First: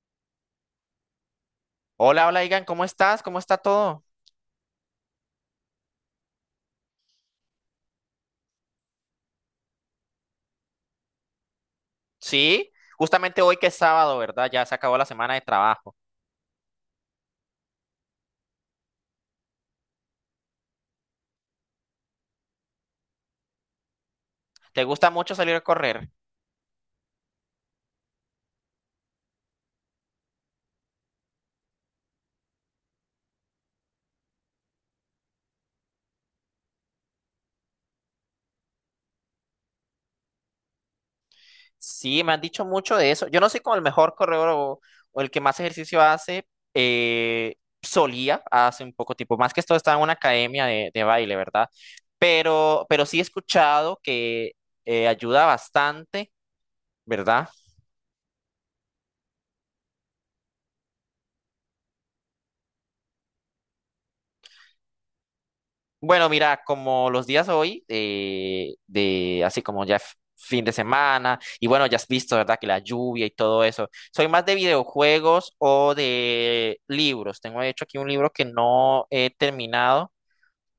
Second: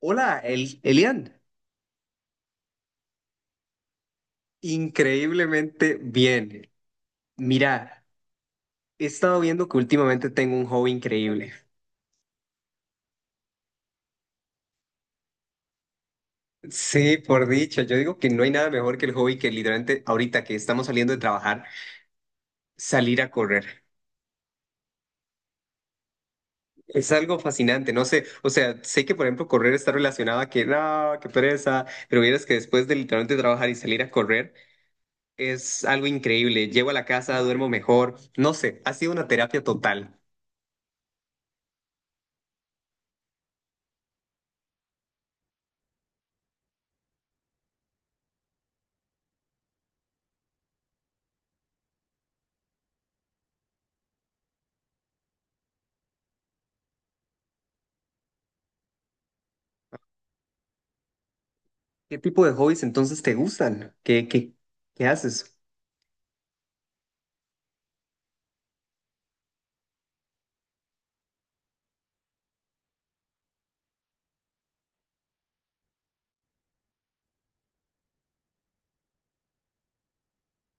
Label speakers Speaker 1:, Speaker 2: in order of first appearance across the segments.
Speaker 1: Hola, Elian.
Speaker 2: Hola, hola, Igan, ¿cómo estás? ¿Cómo está todo?
Speaker 1: Increíblemente bien. Mira, he estado viendo que últimamente tengo un hobby increíble.
Speaker 2: Sí, justamente hoy que es sábado, ¿verdad? Ya se acabó la semana de trabajo.
Speaker 1: Sí, por dicho, yo digo que no hay nada mejor que el hobby que literalmente ahorita que estamos saliendo de trabajar, salir a correr.
Speaker 2: ¿Te gusta mucho salir a correr?
Speaker 1: Es algo fascinante, no sé, o sea, sé que por ejemplo correr está relacionado a que no, qué pereza, pero vieras que después de literalmente trabajar y salir a correr es algo increíble. Llego a la casa, duermo mejor, no sé, ha sido una terapia total.
Speaker 2: Sí, me han dicho mucho de eso. Yo no soy como el mejor corredor o el que más ejercicio hace. eh, Solía hace un poco tiempo, más que esto estaba en una academia de baile, ¿verdad? Pero sí he escuchado que ayuda bastante, ¿verdad?
Speaker 1: ¿Qué tipo de hobbies entonces te gustan? ¿Qué haces?
Speaker 2: Bueno, mira, como los días hoy, de así como ya fin de semana, y bueno, ya has visto, ¿verdad? Que la lluvia y todo eso. Soy más de videojuegos o de libros. Tengo de hecho aquí un libro que no he terminado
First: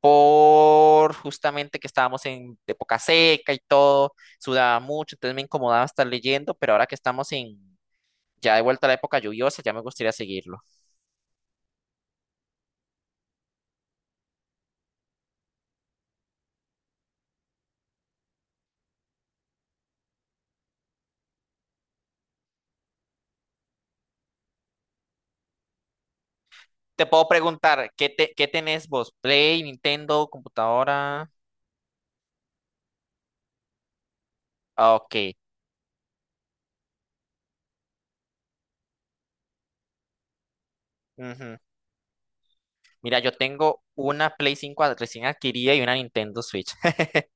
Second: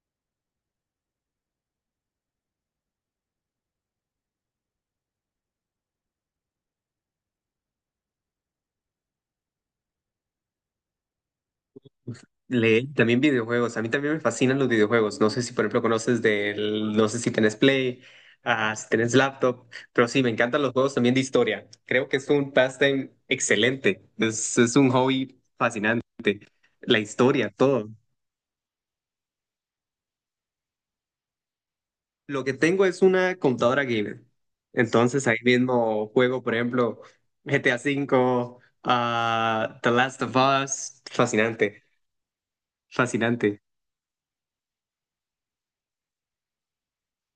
Speaker 2: por justamente que estábamos en época seca y todo, sudaba mucho, entonces me incomodaba estar leyendo, pero ahora que estamos en ya de vuelta a la época lluviosa, ya me gustaría seguirlo.
Speaker 1: Leer, también videojuegos. A mí también me fascinan los videojuegos. No sé si, por ejemplo, no sé si tenés Play, si tenés laptop, pero sí, me encantan los juegos también de historia. Creo que es un pastime excelente. Es un hobby fascinante. La
Speaker 2: Te puedo
Speaker 1: historia, todo.
Speaker 2: preguntar, ¿qué, te, qué tenés vos? ¿Play, Nintendo, computadora?
Speaker 1: Lo que tengo es una computadora gamer.
Speaker 2: Ah, ok.
Speaker 1: Entonces ahí mismo juego, por ejemplo, GTA cinco, The Last of Us.
Speaker 2: Ujú.
Speaker 1: Fascinante,
Speaker 2: Mira, yo
Speaker 1: fascinante.
Speaker 2: tengo una Play 5 recién adquirida y una Nintendo Switch.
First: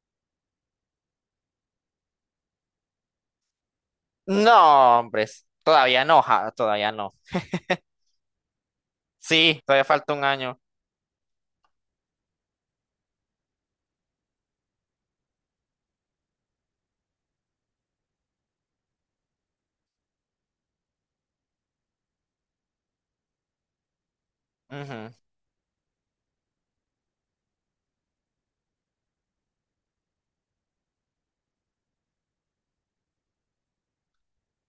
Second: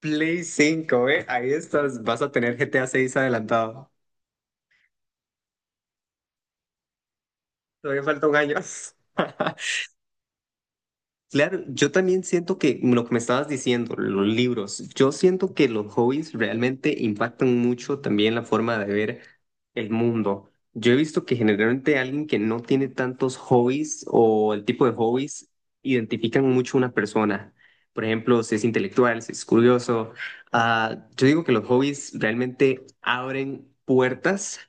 Speaker 1: Play 5, ¿eh? Ahí estás, vas a tener GTA 6 adelantado.
Speaker 2: No, hombres, todavía no, ja, todavía no.
Speaker 1: Todavía falta un año.
Speaker 2: Sí, todavía falta un año.
Speaker 1: Claro, yo también siento que lo que me estabas diciendo, los libros, yo siento que los hobbies realmente impactan mucho también la forma de ver el mundo. Yo he visto que generalmente alguien que no tiene tantos hobbies o el tipo de
Speaker 2: Ujú.
Speaker 1: hobbies identifican mucho a una persona. Por ejemplo, si es intelectual, si es curioso. Ah, yo digo que los hobbies realmente abren puertas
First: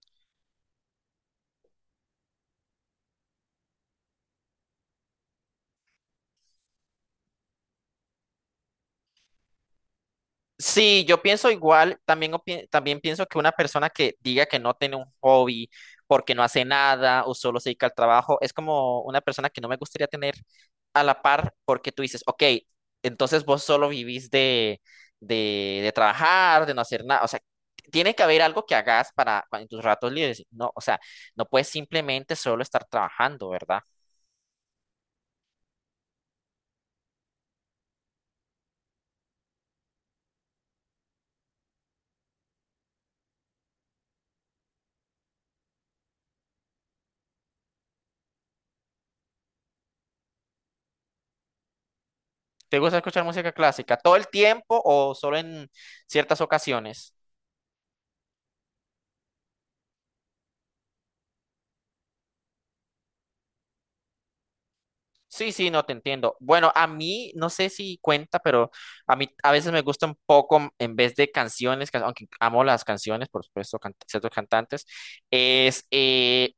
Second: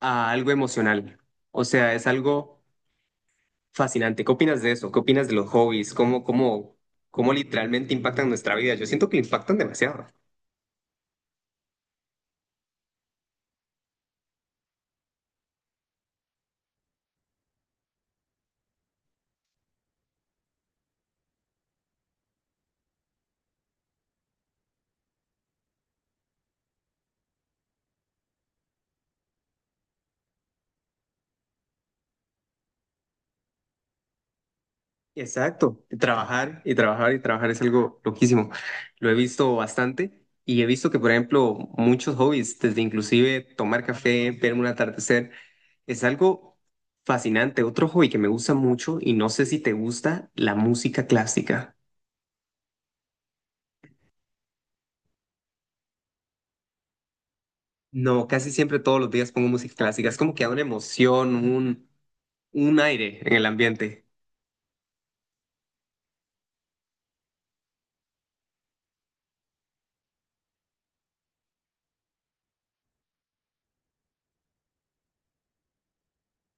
Speaker 1: a algo emocional. O sea, es algo fascinante. ¿Qué opinas de eso? ¿Qué opinas de los hobbies? ¿Cómo literalmente impactan nuestra vida? Yo siento que impactan demasiado.
Speaker 2: Sí, yo pienso igual, también, también pienso que una persona que diga que no tiene un hobby porque no hace nada o solo se dedica al trabajo, es como una persona que no me gustaría tener a la par porque tú dices, ok, entonces vos solo vivís de, de trabajar, de no hacer nada, o sea, tiene que haber algo que hagas para en tus ratos libres, no, o sea, no puedes simplemente solo estar trabajando, ¿verdad?
Speaker 1: Exacto. Trabajar y trabajar y trabajar es algo loquísimo. Lo he visto bastante y he visto que, por ejemplo, muchos hobbies, desde inclusive tomar café, ver un atardecer, es algo fascinante. Otro hobby que me gusta mucho y no sé si te gusta, la música clásica.
Speaker 2: ¿Te gusta escuchar música clásica todo el tiempo o solo en ciertas ocasiones?
Speaker 1: No, casi siempre todos los días pongo música clásica. Es como que da una emoción, un aire en el ambiente.
Speaker 2: Sí, sí, no te entiendo. Bueno, a mí, no sé si cuenta, pero a mí a veces me gusta un poco, en vez de canciones, aunque amo las canciones, por supuesto, ciertos cantantes, es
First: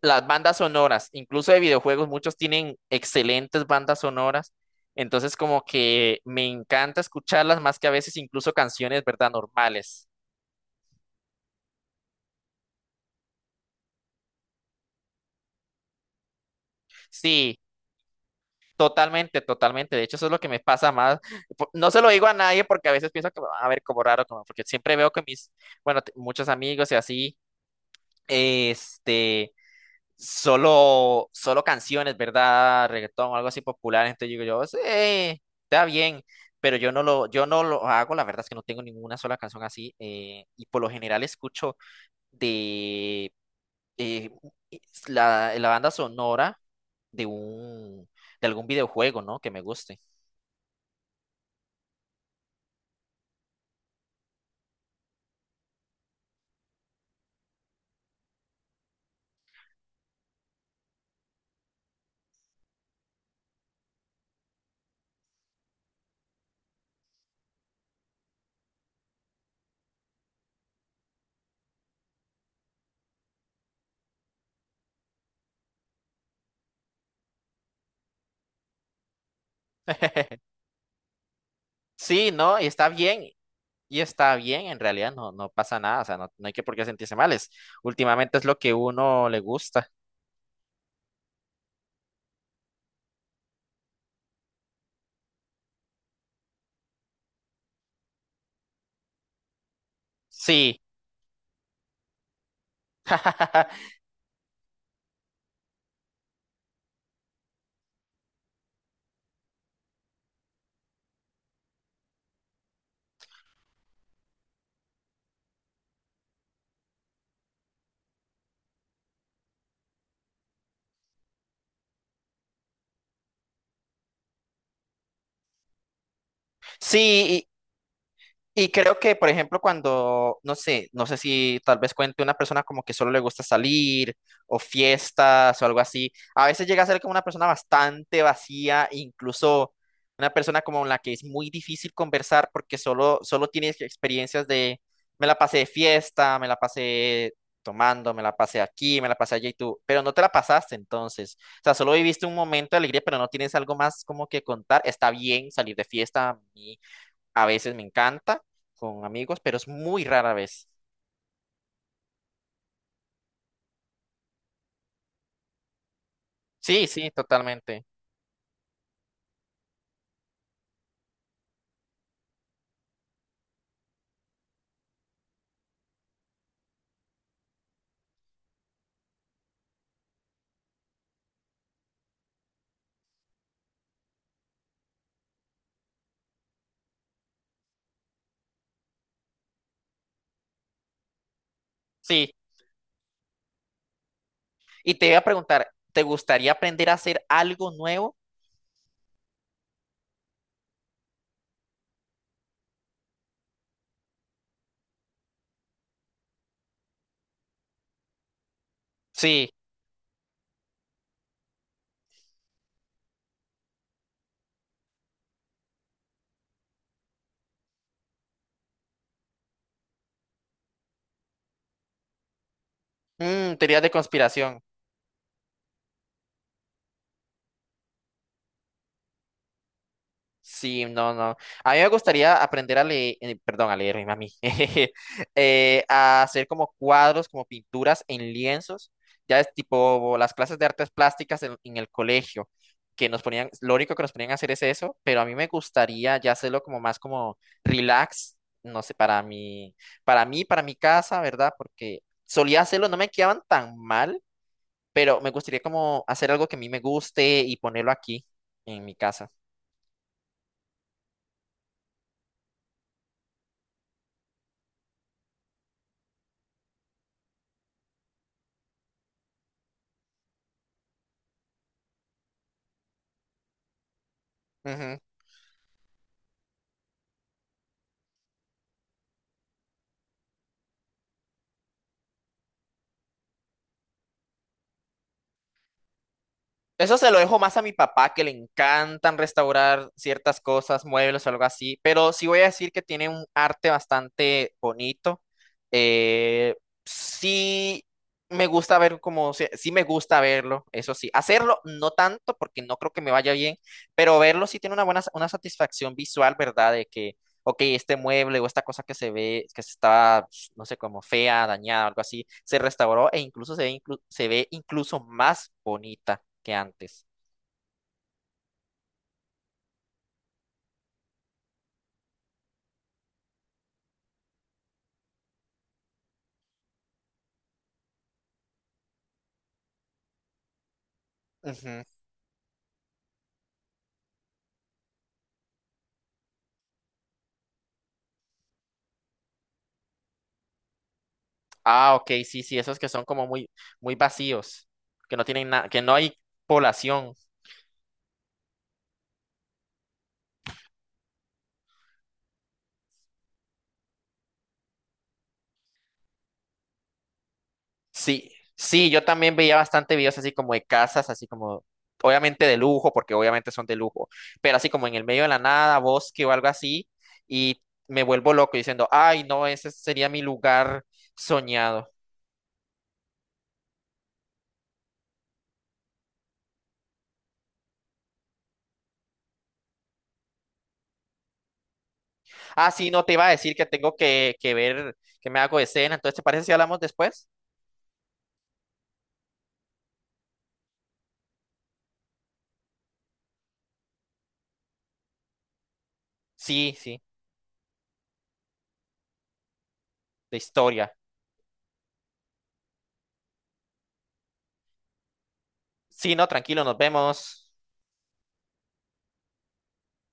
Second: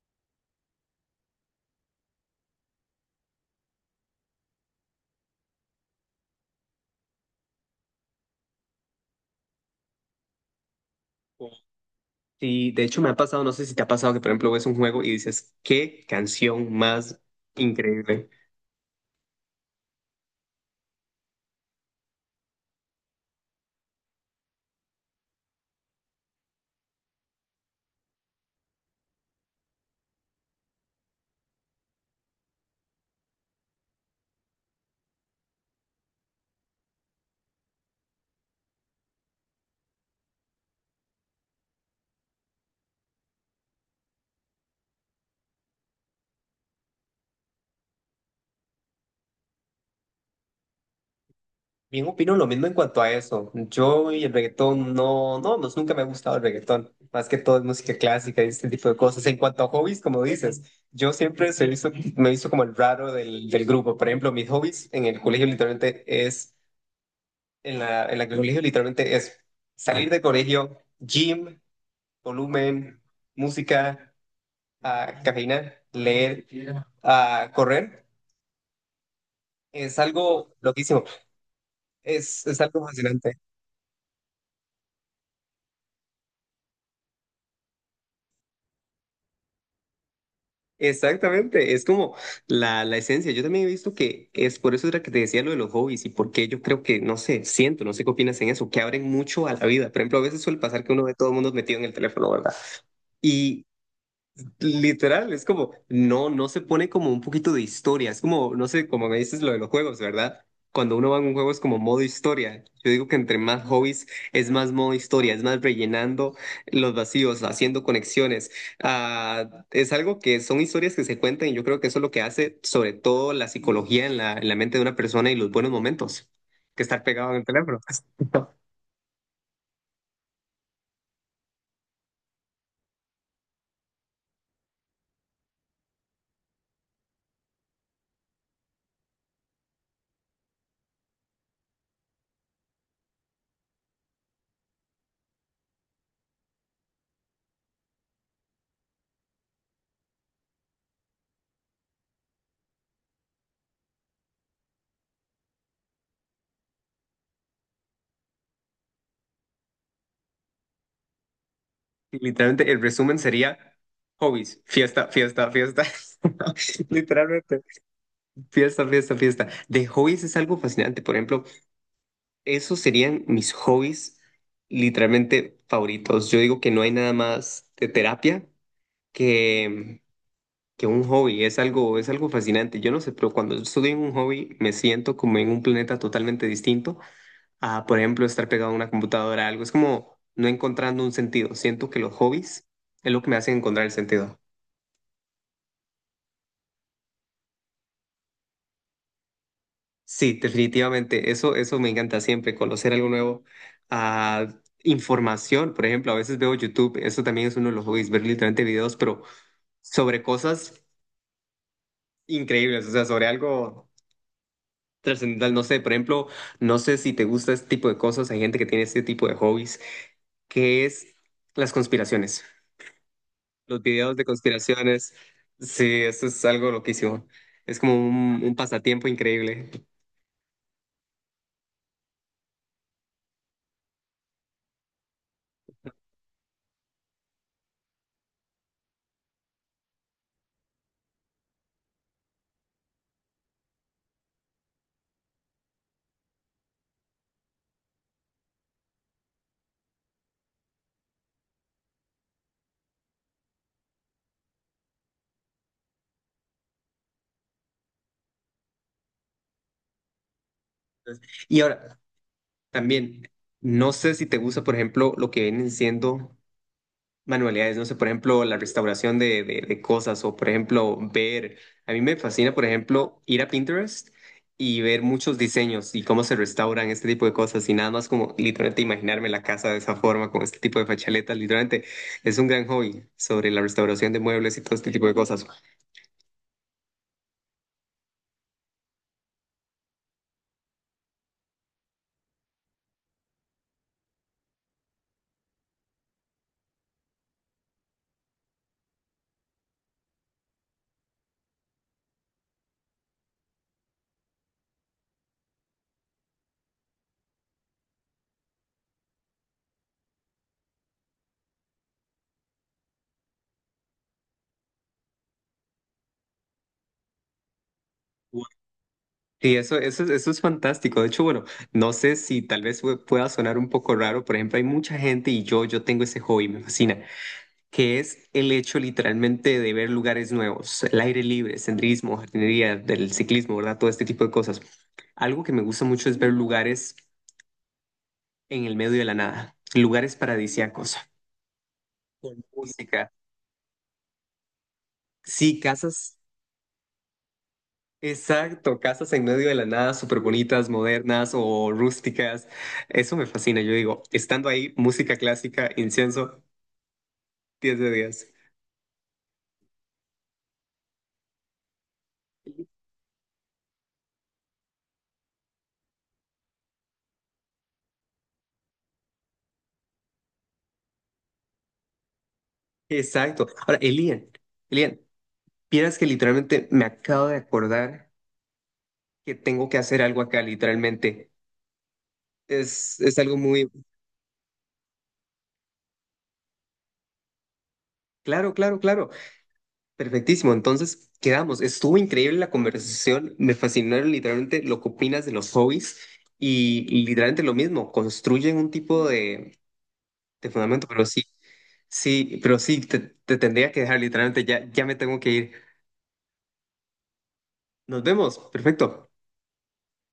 Speaker 2: las bandas sonoras, incluso de videojuegos, muchos tienen excelentes bandas sonoras, entonces como que me encanta escucharlas más que a veces incluso canciones, ¿verdad? Normales.
Speaker 1: Y de hecho me ha pasado, no sé si te ha pasado que por ejemplo ves un juego y dices, qué canción más
Speaker 2: Sí.
Speaker 1: increíble.
Speaker 2: Totalmente, totalmente. De hecho, eso es lo que me pasa más. No se lo digo a nadie porque a veces pienso que me van a ver como raro, como porque siempre veo que mis, bueno, muchos amigos y así, este, solo canciones, ¿verdad? Reggaetón o algo así popular. Entonces digo yo, sí, está bien, pero yo no lo hago. La verdad es que no tengo ninguna sola canción así. Y por lo general escucho de eh, la banda sonora de de algún videojuego, ¿no? Que me guste.
Speaker 1: Bien opino lo mismo en cuanto a eso. Yo y el reggaetón no, no, pues nunca me ha gustado el reggaetón. Más que todo es música clásica y este tipo de cosas. En cuanto a hobbies, como dices, yo siempre me hizo como el raro del grupo. Por ejemplo, mis hobbies en el colegio literalmente es en la que el colegio literalmente es salir de colegio, gym, volumen, música, cafeína, leer, correr. Es algo loquísimo,
Speaker 2: Sí,
Speaker 1: es
Speaker 2: no,
Speaker 1: algo fascinante.
Speaker 2: y está bien, en realidad no, no pasa nada, o sea, no, no hay que por qué sentirse mal, es, últimamente es lo que uno le gusta.
Speaker 1: Exactamente, es como la esencia. Yo también he visto que es por eso era que te decía lo de los hobbies y porque yo creo que, no sé, siento, no sé qué opinas en eso, que abren mucho a la vida. Por ejemplo, a veces suele
Speaker 2: Sí,
Speaker 1: pasar que uno ve todo el mundo metido en el teléfono, ¿verdad? Y literal, es como, no, no se pone como un poquito de historia, es como, no sé, como me dices lo de los juegos, ¿verdad? Cuando uno va a un juego es como modo historia. Yo digo que entre más hobbies es más modo historia, es más rellenando los vacíos, haciendo conexiones. Ah, es algo que son historias que se cuentan y yo creo que eso es lo que hace sobre todo la psicología en la mente de una persona y los buenos momentos, que estar pegado en el
Speaker 2: sí,
Speaker 1: teléfono.
Speaker 2: y creo que, por ejemplo, cuando, no sé, si tal vez cuente una persona como que solo le gusta salir o fiestas o algo así, a veces llega a ser como una persona bastante vacía, incluso una persona como la que es muy difícil conversar porque solo tiene experiencias de, me la pasé de fiesta, me la pasé tomando, me la pasé aquí, me la pasé allá y tú, pero no te la pasaste entonces. O sea, solo viviste un momento de alegría, pero no tienes algo más como que contar. Está bien salir de fiesta, a veces me encanta con amigos, pero es muy rara vez.
Speaker 1: Literalmente, el resumen sería hobbies, fiesta, fiesta, fiesta.
Speaker 2: Sí, sí,
Speaker 1: Literalmente.
Speaker 2: totalmente.
Speaker 1: Fiesta, fiesta, fiesta. De hobbies es algo fascinante. Por ejemplo, esos serían mis hobbies literalmente favoritos. Yo digo que no hay nada más de terapia que, que un hobby. Es algo fascinante. Yo no sé, pero cuando estoy en un hobby me siento como en un planeta totalmente distinto a, por ejemplo, estar pegado a una computadora, algo. Es como no encontrando un sentido. Siento que los
Speaker 2: Sí.
Speaker 1: hobbies es lo que me hacen encontrar el sentido.
Speaker 2: Y te voy a preguntar, ¿te gustaría aprender a hacer algo nuevo?
Speaker 1: Sí, definitivamente. Eso me encanta siempre, conocer algo nuevo. Ah, información, por ejemplo, a veces veo YouTube, eso también es uno de los hobbies, ver literalmente videos, pero
Speaker 2: Sí.
Speaker 1: sobre cosas increíbles, o sea, sobre algo trascendental. No sé, por ejemplo, no sé si te gusta este tipo de cosas, hay gente que tiene este tipo de hobbies, que es las conspiraciones,
Speaker 2: Mm,
Speaker 1: los
Speaker 2: teorías de
Speaker 1: videos de
Speaker 2: conspiración.
Speaker 1: conspiraciones. Sí, eso es algo loquísimo. Es como un pasatiempo increíble.
Speaker 2: Sí, no, no. A mí me gustaría aprender a leer, perdón, a leer, ay, mami, a hacer como cuadros, como pinturas en lienzos. Ya es tipo las clases de artes plásticas en el colegio, que nos ponían, lo único que nos ponían a hacer es eso, pero a mí me gustaría ya hacerlo como más como relax, no sé, para mí, para mi casa, ¿verdad? Porque solía hacerlo, no me quedaban tan mal, pero me gustaría como hacer algo que a mí me guste y ponerlo aquí en mi casa.
Speaker 1: Y ahora, también, no sé si te gusta, por ejemplo, lo que vienen siendo manualidades, no sé, por ejemplo, la restauración de cosas o, por ejemplo, ver, a mí me fascina, por ejemplo, ir a Pinterest y ver muchos diseños y cómo se restauran este tipo de cosas y nada más como literalmente imaginarme la casa de esa forma, con este tipo de fachaletas, literalmente es un gran hobby sobre la restauración de muebles y todo este tipo de cosas.
Speaker 2: Eso se lo dejo más a mi papá, que le encantan restaurar ciertas cosas, muebles o algo así, pero sí voy a decir que tiene un arte bastante bonito. Eh, sí me gusta ver como, sí sí me gusta verlo, eso sí. Hacerlo no tanto porque no creo que me vaya bien, pero verlo sí tiene una buena, una satisfacción visual, ¿verdad? De que ok, este mueble o esta cosa que se ve, que se está, no sé, como fea, dañada, algo así, se restauró e incluso se ve, se ve incluso más bonita que antes.
Speaker 1: Y eso, eso es fantástico. De hecho, bueno, no sé si tal vez pueda sonar un poco raro. Por ejemplo, hay mucha gente y yo tengo ese hobby, me fascina, que es el hecho literalmente de ver lugares nuevos, el aire libre,
Speaker 2: Ujú.
Speaker 1: senderismo, jardinería, del ciclismo, ¿verdad? Todo este tipo de cosas. Algo que me gusta mucho es ver lugares en el medio de la nada, lugares paradisíacos,
Speaker 2: Ah, ok, sí,
Speaker 1: con
Speaker 2: sí, esos que son
Speaker 1: música.
Speaker 2: como muy, muy vacíos, que no tienen
Speaker 1: Sí,
Speaker 2: nada, que no hay
Speaker 1: casas.
Speaker 2: población.
Speaker 1: Exacto, casas en medio de la nada, súper bonitas, modernas o rústicas. Eso me fascina, yo digo, estando ahí, música clásica, incienso, 10 de 10.
Speaker 2: Sí, sí, yo también veía bastante videos así como de casas, así como, obviamente de lujo, porque obviamente son de lujo, pero así como en el medio de la nada, bosque o algo así, y me vuelvo loco diciendo, ay, no, ese sería mi lugar soñado.
Speaker 1: Exacto. Ahora, Elian, vieras que literalmente me acabo de acordar que tengo que hacer algo acá, literalmente.
Speaker 2: Ah, sí,
Speaker 1: Es,
Speaker 2: no te
Speaker 1: es
Speaker 2: iba a
Speaker 1: algo
Speaker 2: decir que
Speaker 1: muy...
Speaker 2: tengo que ver, que me hago de cena. Entonces, ¿te parece si hablamos después?
Speaker 1: Claro, claro, claro. Perfectísimo. Entonces, quedamos. Estuvo increíble la conversación. Me fascinaron literalmente lo que opinas de los hobbies
Speaker 2: Sí,
Speaker 1: y
Speaker 2: sí,
Speaker 1: y literalmente lo mismo, construyen un tipo de
Speaker 2: de
Speaker 1: de fundamento,
Speaker 2: historia.
Speaker 1: pero sí, sí, pero sí, te tendría que dejar literalmente, ya, ya me tengo que ir.
Speaker 2: Sí, no, tranquilo, nos vemos.
Speaker 1: Nos vemos, perfecto.